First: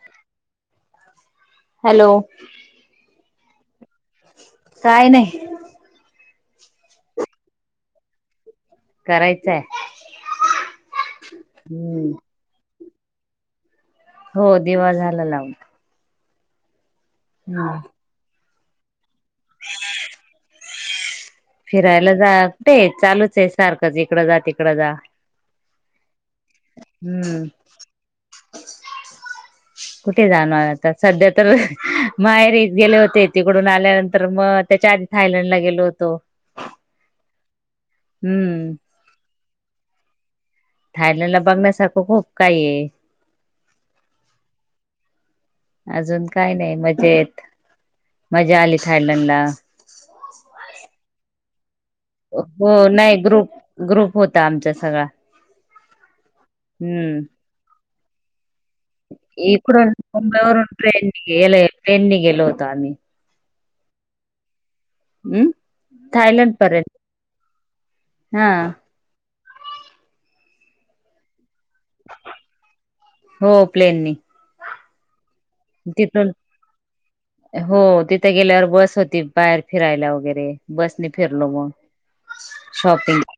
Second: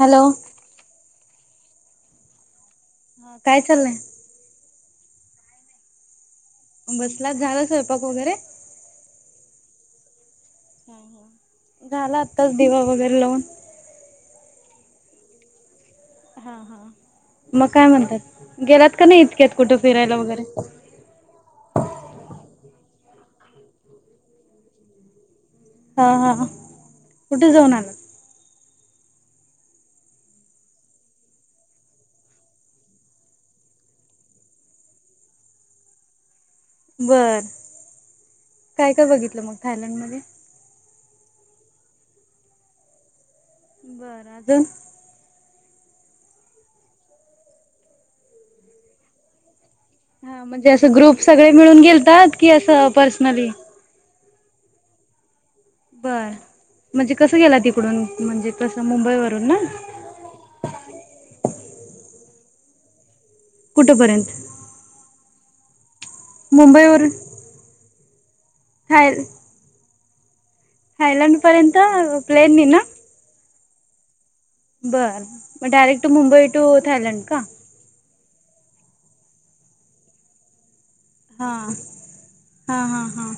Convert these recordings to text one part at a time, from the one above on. Hello hello ह काय चाललंय काय नाही बसलात झाग स्वयपाक वगरे करायचंय ह ह हम्म झाला आताच दिवा वगैरे लावून हो देवा झाला लाव हा हा मग काय म्हणतात गेलात का नाही इतक्यात कुठं फिरायला वगैरे फिरायला जा कुठे चालूच आहे सारखंच इकडं जा तिकडं जा हा हा हम्म कुठे जाऊन आ कुठे जाणार आता सध्या तर माहेरी गेले होते तिकडून आल्यानंतर मग त्याच्या आध थायलंड ला गेलो होतो बर हम्म काय काय बघितलं मग थायलंड मध्ये थायलंड ला बघण्यासारखं खूप काही आहे बरं आज अजून काय नाही मजा येत मजा आली थायलंडला हा म्हणजे अस ग्रुप सगळे मिळून गेल हो नाही ग्रुप ग्रुप होता आमचा सगळा बर म्हणजे हम्म कस गेला तिकडून म्हणजे कसं मुंबईवरून ना? इकडून मुंबईवरून ट्रेन गल ट्रेननी गेलो होतो आम्ही कुठंपर्यंत हम् थायलंड पर्यंत हा हायलंड पर्यंत प्लेननी ना हो प्लेननी बर मग डायरेक्ट तिथून मुंबई टू थायलंड का? हो तिथे गेल्यावर बस होती बाहेर फिरायला वगैरे बसने फिरलो हा मग हा हा शॉपिंग हा.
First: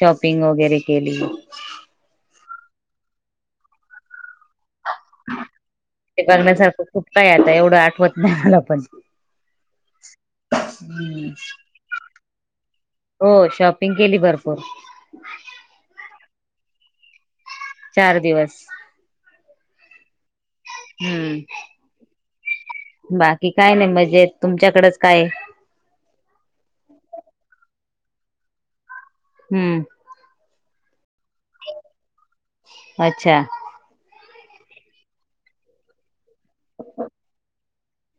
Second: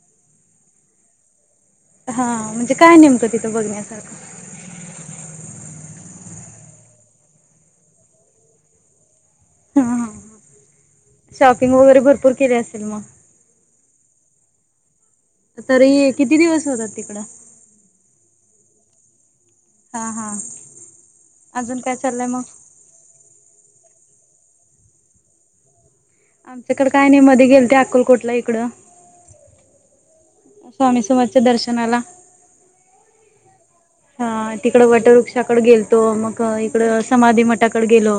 शॉप पिंग वगैरे केली हा म्हणजे काय नेमतं तिथं बघण्यासारखं ते बघण्यासारखं खूप काय आता एवढं आठवत नाही मला पण ह हम्म. शॉपिंग वगैरे भरपूर केले असेल मग पिंकेली भरपूर तर किती दिवस होतात तिकडं चार दिवस हा हा अजून काय चाललंय मग? हम्म बाकी काय नाही मजा म्हजे तुमच्याकडेच काय आमच्याकड काय नाही मध्ये गेल ते अकुलकोटला इकडं हम्म स्वामी समाजच्या दर्शनाला अच्छा हा तिकड वटवृक्षाकडे गेलतो मग इकड समाधी मठाकडे गेलो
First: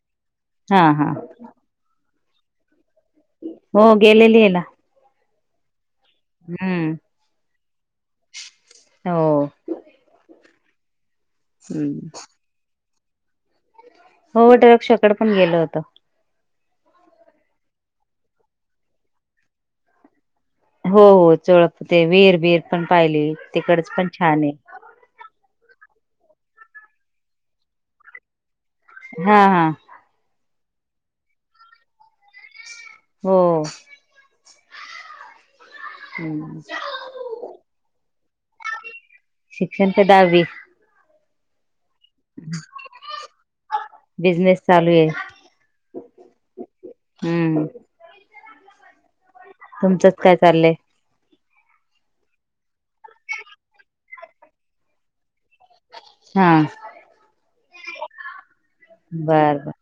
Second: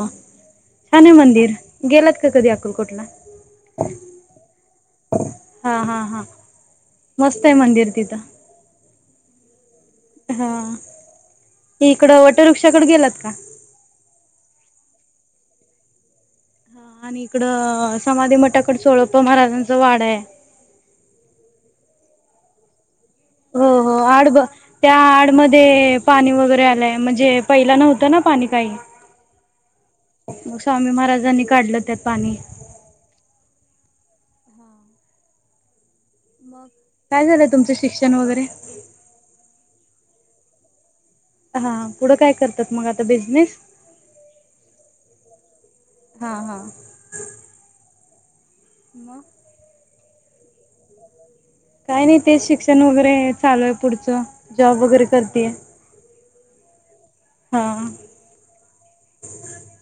हा हा छान मंदिर गेलात का कधी अकुलकोटला हो गेलेली याला हा हा हा मस्त आहे मंदिर तिथं हो हा हम्म. इकडं वटरुक्षाकडे गेलात का हो वटंरुक्षकड पण गेल होत हा आणि इकड समाधी मठाकड सोळप्पा महाराजांच वाड आहे हो हो चोळप ते वीर बीर पण पाहिली हो तिकडच हो पण आड छान आहे. त्या आडमध्ये पाणी वगैरे आलंय म्हणजे पहिला नव्हतं ना पाणी काही हा हा मग स्वामी महाराजांनी काढलं त्यात पाणी. हो हम्म. मग काय झालंय तुमचं शिक्षण वगैरे? शिक्षण दहावी. हा पुढं काय करतात मग आता बिझनेस? बिझनेस चालू आहे हा हा हम्म. मग तुमचंच काय चाललंय? काय नाही तेच शिक्षण वगैरे चालू आहे पुढचं जॉब वगैरे करतीये. हा हा बर बर!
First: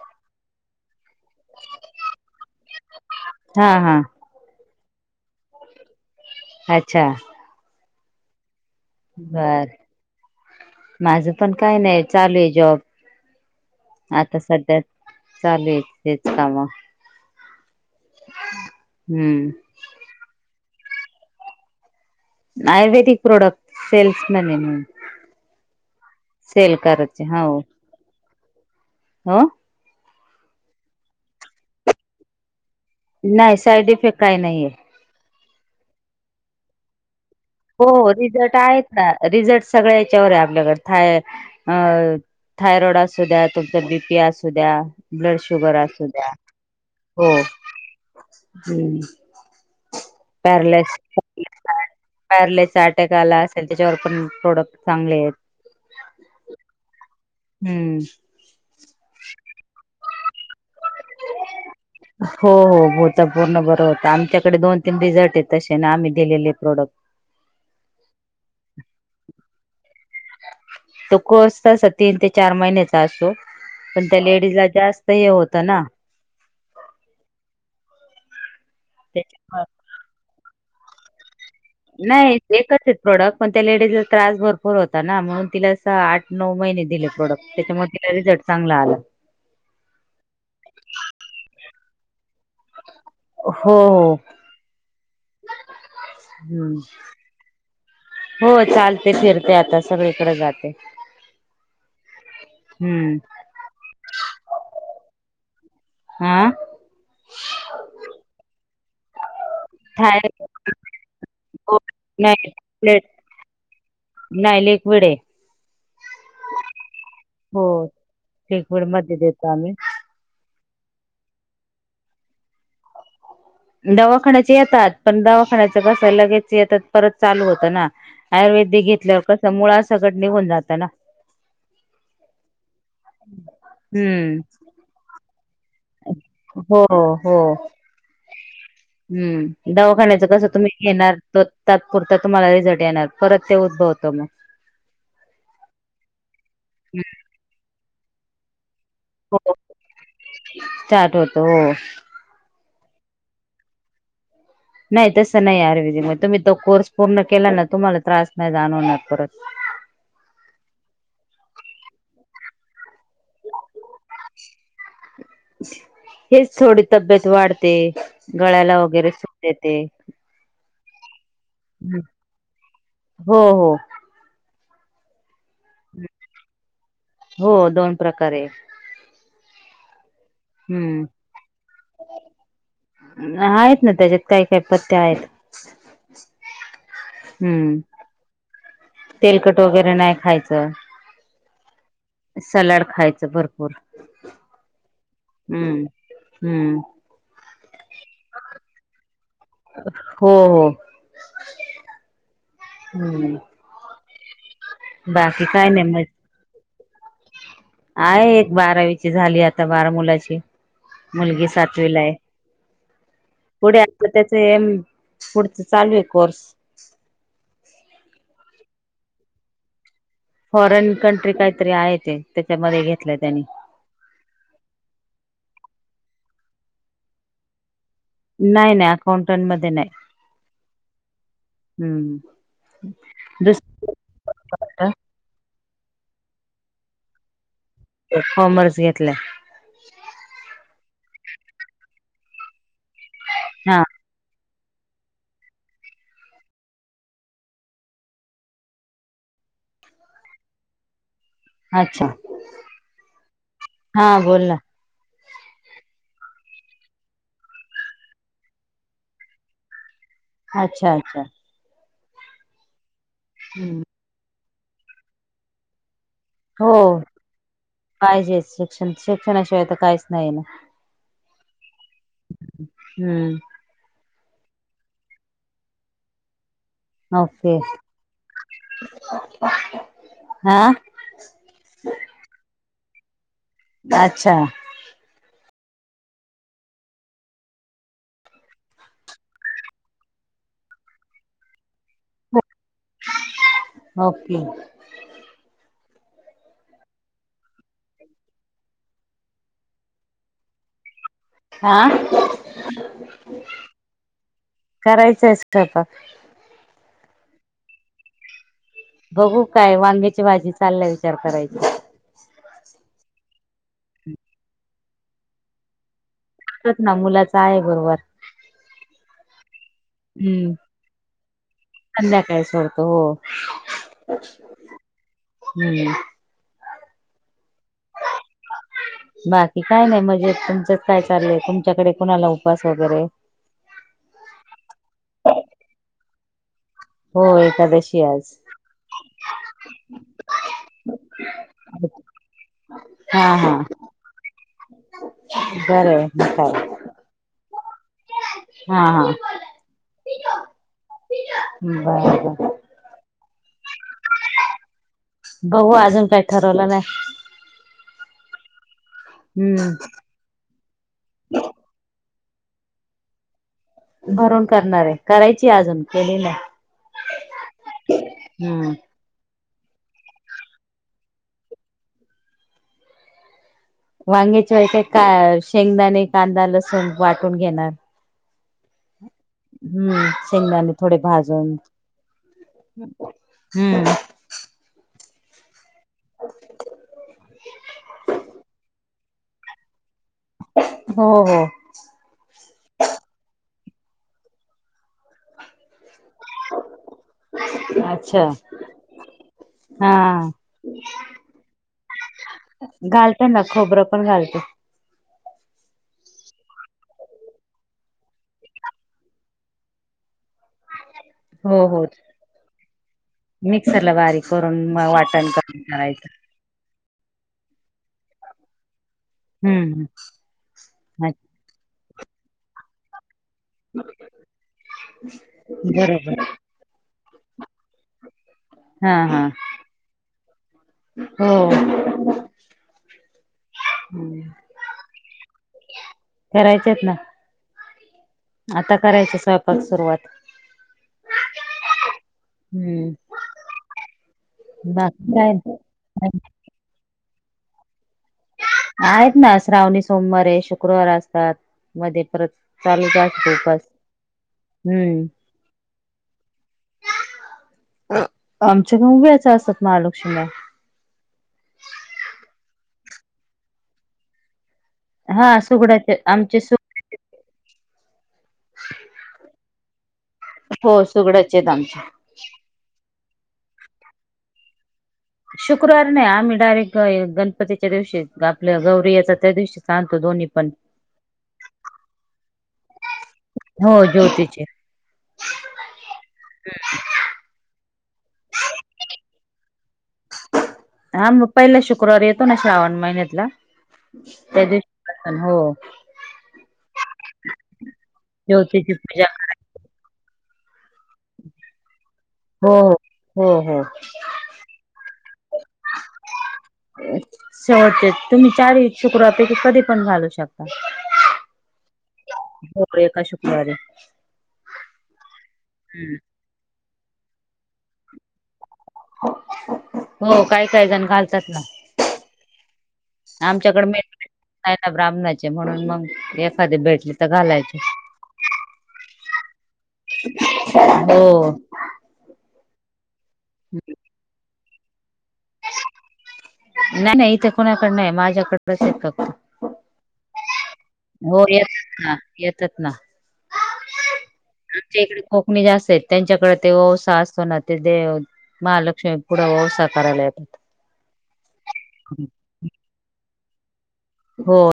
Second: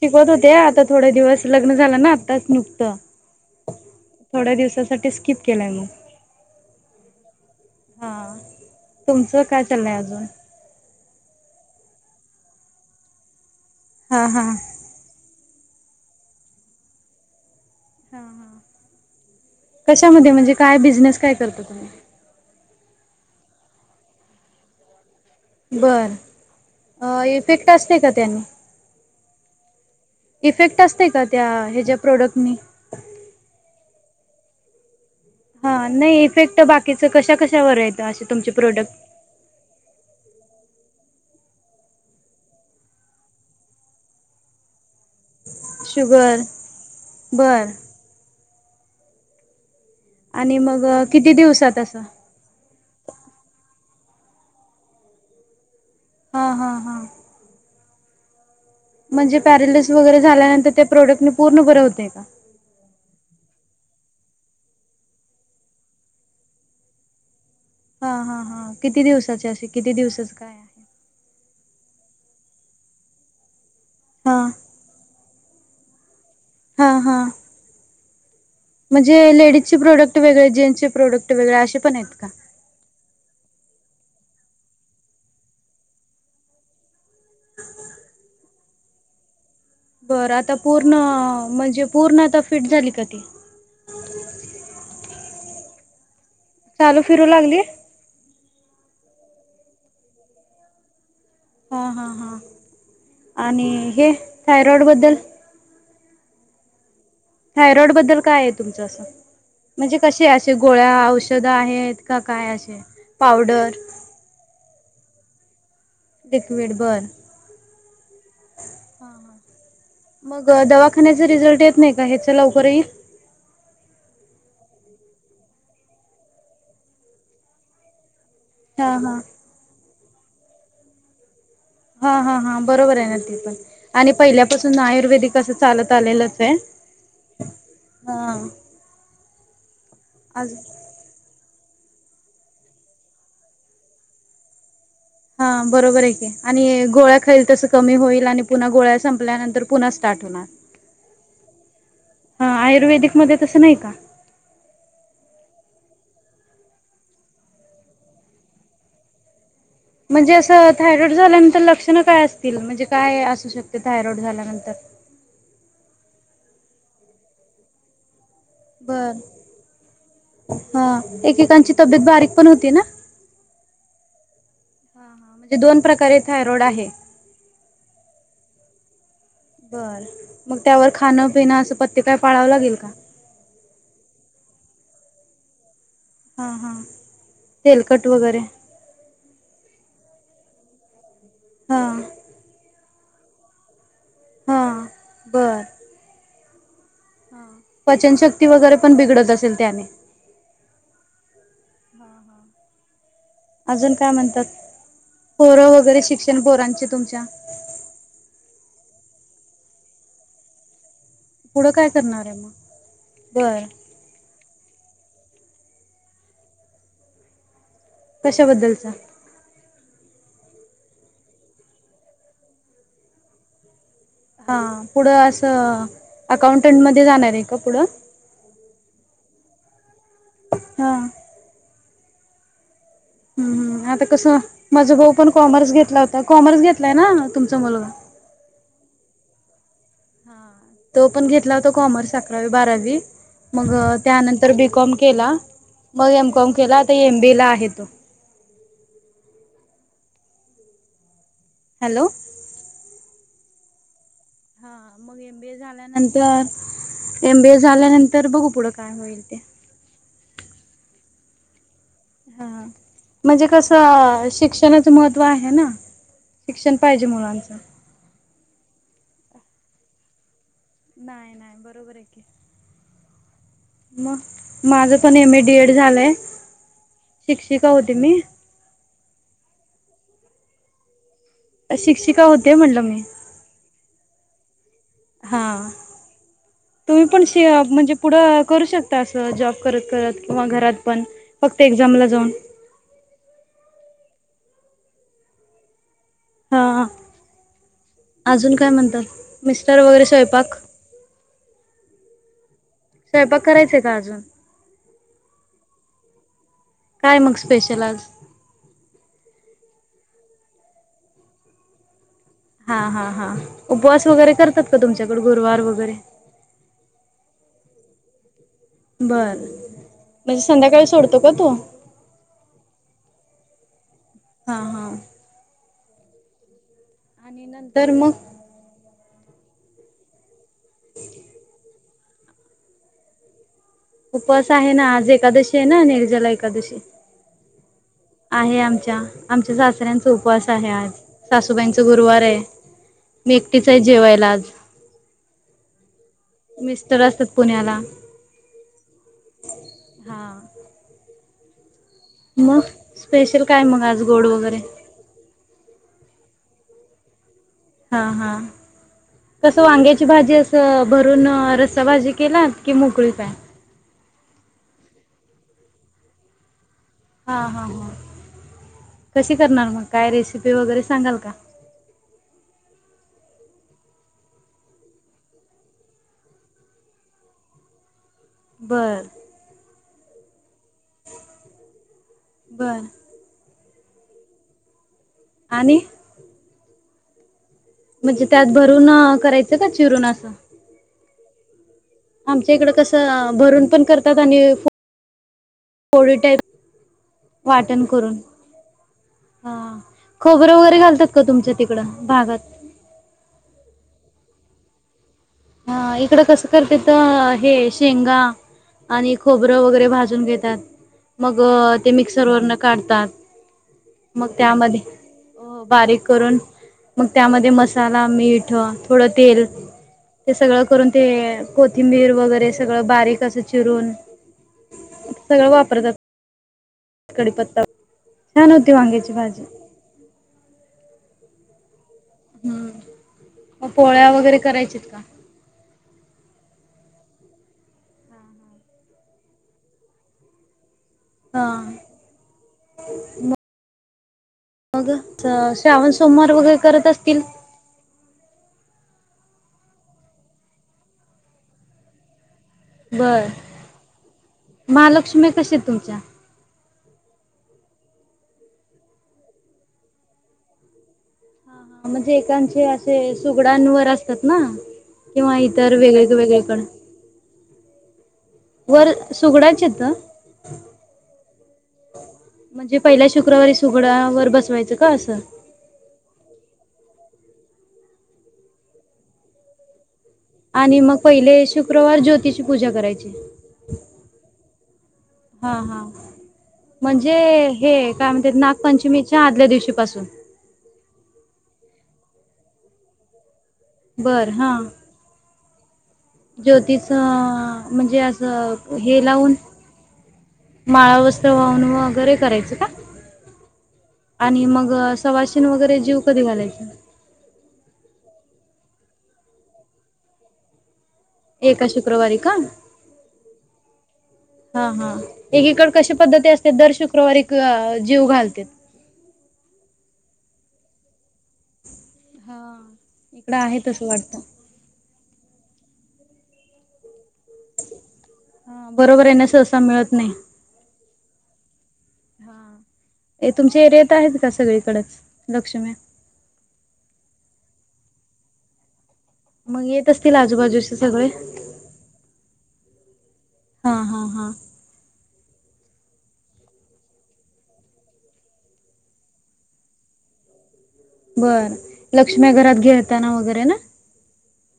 शिकवत होते. आता थोड दिवस लग्न झालं ना आत्ताच नुकतं, हा हा थोड्या दिवसासाठी स्किप केलाय मग. अच्छा! हा तुमचं काय बर चाललंय अजून? माझ पण काही नाही. चालू आहे जॉब हा आता हा. सध्यात. चालेू तेच काम. हा ह हम्म कशामध्ये म्हणजे काय बिझनेस काय करता तुम्ही? आयुर्वेदिक प्रॉडक्ट सेल्समॅन ये. बर इफेक्ट असते का त्यानी? ह इफेक्ट असत का त्या ह्याच्या प्रोडक्टनी? नाही साईड इफेक्ट काही नाहीये. हा नाही इफेक्ट बाकीच? हो रिझल्ट आहेत ना रिझल्ट सगळ्या याच्यावर आहे आपल्याकड. थाय थायरॉइड असू द्या तुमच बीपी असू द्या ब्लड शुगर असू द्या शुगर बर होम्. आणि मग पॅरलास. किती दिवसात असं? पॅरलाचा अटॅक आला असेल त्याच्यावर पण प्रोडक्ट चांगले आहेत. हा हा हा. हम्म म्हणजे पॅरेलिस वगैरे झाल्यानंतर ते हो हो होता पूर्ण बर. आमच्याकडे दोन तीन रिझल्ट आहे तसे ना आम्ही दिलेले प्रोडक्ट. हा हा हा किती दिवसाचे असे किती दिवसच काय आहे? तो कोर्स त तीन ते चार महिन्याचा असो पण त्या हा लेडीज ला जास्त हे होत. तना हा हा म्हणजे त्याच्यामुळे लेडीजचे प्रोडक्ट वेगळे जेंट्सचे प्रोडक्ट वेगळे असे पण आहेत का? नाही एकच प्रोडक्ट पण त्या त्रास भरपूर होता ना म्हणून तिला आठ नऊ महिने दिले प्रोडक्ट त्याच्यामुळे तिला रिझल्ट चांगला आला. बर आता पूर्ण म्हणजे पूर्ण आता फिट झाली का ती? हो हो हम्म चालू फिरू लागली? हो चालते फिरते आता सगळीकडे जाते. हा हा हा हम्म आणि हे थायरॉइड बद्दल, आा हाय रोड बद्दल काय आहे तुमचं असं म्हणजे थाय कसे असे गोळ्या औषधं आहेत का नाही काय असे प्लेट पावडर नाही लेक वळे लिक्विड बर् शकबळ मध्ये देतो आम्ही खाण्याच रिझल्ट येत नाही का ह्याच लवकरही दवाखान्याचे येतात पण दवाखान्याच कसं लगेच येतात परत चालू होतं ना आयुर्वेदिक हा हा घेतल्यावर कस मुळाासगट निघून जातं ना हा हा हा बरोबर आहे ना ती पण आणि हम्म पहिल्यापासून आयुर्वेदिक कस चालत आलेलच आहे हो हो हा दवाखान्याच कसं आज तुम्ही घेणार तर तात्पुरत तुम्हाला रिझट येणार परत ते उद्भवतो मग हा बरोबर आहे आणि गोळ्या खाईल तस कमी होईल आणि पुन्हा गोळ्या हो संपल्यानतंर पुन्हा स्टार्ट होणार स्टार्ट होतो हो ह हाय आयुर्वेदिकमध्येध्ये तसं नाही का नाही तसं नाही आरविज म तुम्ही तो कोर्स पूर्ण केला ना तुम्हाला त्रास नाही जाणवून परत म्हणजे असं थायरॉइड झाल्यानंतर लक्षण काय असतील म्हणजे काय असू शकते थायरॉड झाल्यानंतर हेच थोडी तब्येत वाढते गळ्याला वगैरे बर सूट देते हा एकेकांची तब्येत बारीक पण होती ना हो हो म्हणजे दोन प्रकारे थायरॉइड आहे. हो दोन प्रकारे बर मग त्यावर हम्म खाणं पिणं असं पत्य काय पाळावं लागेल का तय एपतयर हा हा हम्म तेलकट वगैरे तेलकट वगैरे नाही खायचं हा सलाड खायचं भरपूर हा बरं हम्म हम्म पचनशक्ती वगैरे पण बिघडत असेल त्याने हो हो हम्म अजून काय म्हणतात बाकी काय पोरं नाही मग वगैरे शिक्षण पोरांचे तुमच्या आहे एक बारावीची झाली आता बारा मुलाची मुलगी पुढं काय सातवीलाय करणार आहे मग बर पुढे आलं त्याच पुढचं चालू आहे कोर्स कशाबद्दलचा फॉरेन कंट्री काहीतरी आहे ते त्याच्यामध्ये घेतलंय त्यांनी हा पुढं असं अकाउंटंट मध्ये जाणार आहे का पुढं नाही नाही अकाउंटंट मध्ये नाही हा हम्म दुसर ह आता कसं माझ भाऊ पण कॉमर्स घेतला होता कॉमर्स घेतलाय ना तुम कॉमर्स घेतलं हा तो पण घेतला होता कॉमर्स अकरावी बारावी मग हा त्यानंतर तर बीकॉम केला मग एमकॉम केला आता एमबी ला आहे तो अच्छा हॅलो हा बोल ना हा मग एमबी ए झाल्यानंतर एमबीए झाल्यानंतर बघू पुढं काय होईल ते अच्छा अच्छा हा म्हणजे कस हम्म शिक्षणाचं महत्त्व आहे ना. हो शिक्षण पाहिजे मुलांचं पाहिजे शिक्षण शिक्षणाशिवाय तर काहीच नाही ना. नाही नाही बरोबर आहे की. हम्म मग माझ पण एम ए डी एड झालंय. ओके शिक्षिका होते मी. हा शिक्षिका होते म्हणल मी. अच्छा हां तुम्ही पण म्हणजे पुढं करू शकता असं जॉब करत करत किंवा घरात पण फक्त एक्झामला जाऊन. ओके हां हां अजून काय म्हणतात मिस्टर वगैरे स्वयंपाक हां स्वयंपाक करायचंय का अजून करायचंच. [unintelligible] काय मग स्पेशल आज? बघू काय वांग्याची भाजी चालल्या विचार करायची. हा हा हा उपवास वगैरे करतात का तुमच्याकडे गुरुवार वगैरे? ना मुलाच आहे गुरूवार. बरं. हम्म संध्याकाय सडत हो हा हा हम्म आणि नंतर मग बाकी काय नाही मजेत तुमचच काय चाललंय तुमच्याकडे कुणाला उपवास वगैरे. उपवास आहे ना आज, एकादशी आहे ना निर्जाला एकादशी. हो एकादशी आज आहे आमच्या आमच्या सासऱ्यांचा उपवास आहे आज. सासूबाईंच गुरुवार आहे. हा मी हा एकटीच आहे जेवायला आज. बरं काय? मिस्टर असतात पुण्याला हा हां हां हम्म मग स्पेशल काय मग आज गोड वगैरे? बघू अजून काही ठरवलं नाही. हा हा कस हम्म वांग्याची भाजी असते भरून रसाभजी केला की मोकळी काय. भरून करणार आहे करायची अजून केली नाही. हा हा हा हम्म तशी. करणार मग काय रेसिपी वगैरे सांगाल का? वांग्याच्या काय का शेंगदाणे कांदा लस वाटून घेणार. बरं हा हा शेंगदाणे थोडे भाजून बरं हम्म आणि [inaudible] म्हणजे त्यात भरून करायचं का चिरून असं. हो हो आमच्या इकडं कसं भरून पण करतात आणि पोळी टाईप वाटण करून अच्छा हा खोबरं वगैरे घालतात का तुमच्या तिकडं भागात घालतं ना खोबरं पण घालते. हा इकडं कसं करतेत हे शेंगा आणि खोबरं वगैरे भाजून घेतात, मग ते मिक्सर वरनं काढतात. मिक्सर ला मग बारीक करून त्यामध्ये मग वाटण अ करून बारीक करायचं. करून मग त्यामध्ये मसाला, मीठं हम्म हम्म. ते सगळं करून ते कोथिंबीर वगैरे सगळं बारीक तसं चिरून सगळं वापरतात. बरोबर कडीपत्ता छान होती हा वांग्याची हा भाजी. हो. हम्म. म पोळ्या वगैरे करायचेत का? करायचेत ना. आता करायच स्वयपाक सुरुवात. हा. हम्म म मग बाकी काय श्रावण सोमवार वगैरे करत असतील? आहेत ना श्रावणी सोमवार हे शुक्रवार असतात मध्ये परत चालू बर असतो उपास. हम्म. महालक्ष्मी कशी आहेत तुमच्या? आमच्याक उभ्याच असतात महालक्षीम्या. म्हणजे एकांचे असे सुगडांवर असतात ना किंवा हा इतर सुगडाचे वेगळीकड आमचे सु वेगळीकडं वर सुगडाचेेत चेेत आमचे. पहिल्या शुक्रवारी सुगडावर बसवायचं. का असं? शुक्रवार नाही. आम्ही डायरेक गणपतीच्या दिवशीच आपलं गौरी येतात त्या दिवशी आण आणि मग पहिले शुक्रवार ज्योतीची पूजा करायची. हो ज्योतीचे हा हा. म्हणजे हे का म्हणते नागपंचमीच्या आदल्या दिवशी हा मग पहिला शुक्रवार येतो ना श्रावण महिन्यातला त्या दिवशीण. हो. ज्योतीचं म्हणजे ज्योतीची असं हे पूजा लावून माळा, वस्त्र वाहून वगैरे करायचं हो का? हो हो आणि मग सवासिन वगैरे जीवु शेवटचे तुम्ही चारी शुक्रवारपैकी कधी पण घालू शकता. एका शुक्रवारी का? हो एका शुक्रवारी. हा हा. एकीकडे कशी पद्धती असते दर शुक् क्रवारी क जेवु घालतेत. हो काय काय जण घालतात ना. हा इकडं आहे आमच्याकडे तसं वाटतं. म ब्राह्मणाचे म्हणून मग कधी भेटले तर घालायचे. हा बरोबर आहे ना सहसा मिळत नाही. हो. हा. हे तुमच्या एरियात आहेत का सगळीकडेच लक्षीम्या? नाही नाही. इथे कोणाकड नाही माझ्याकडच आहे फक्त. मग येत असतील आजूबाजूचे सगळे? हो येतात ना येतात ना. हा हा हा आमच्या इकडे कोकणी जास्त आहेत. त्यांच्याकडे ते वंसा असतो ना ते दे महालक्ष्मी पुढं वंसा करायला येतात. बरं. लक्ष्म्या घरात घेताना वगैरे ना. हो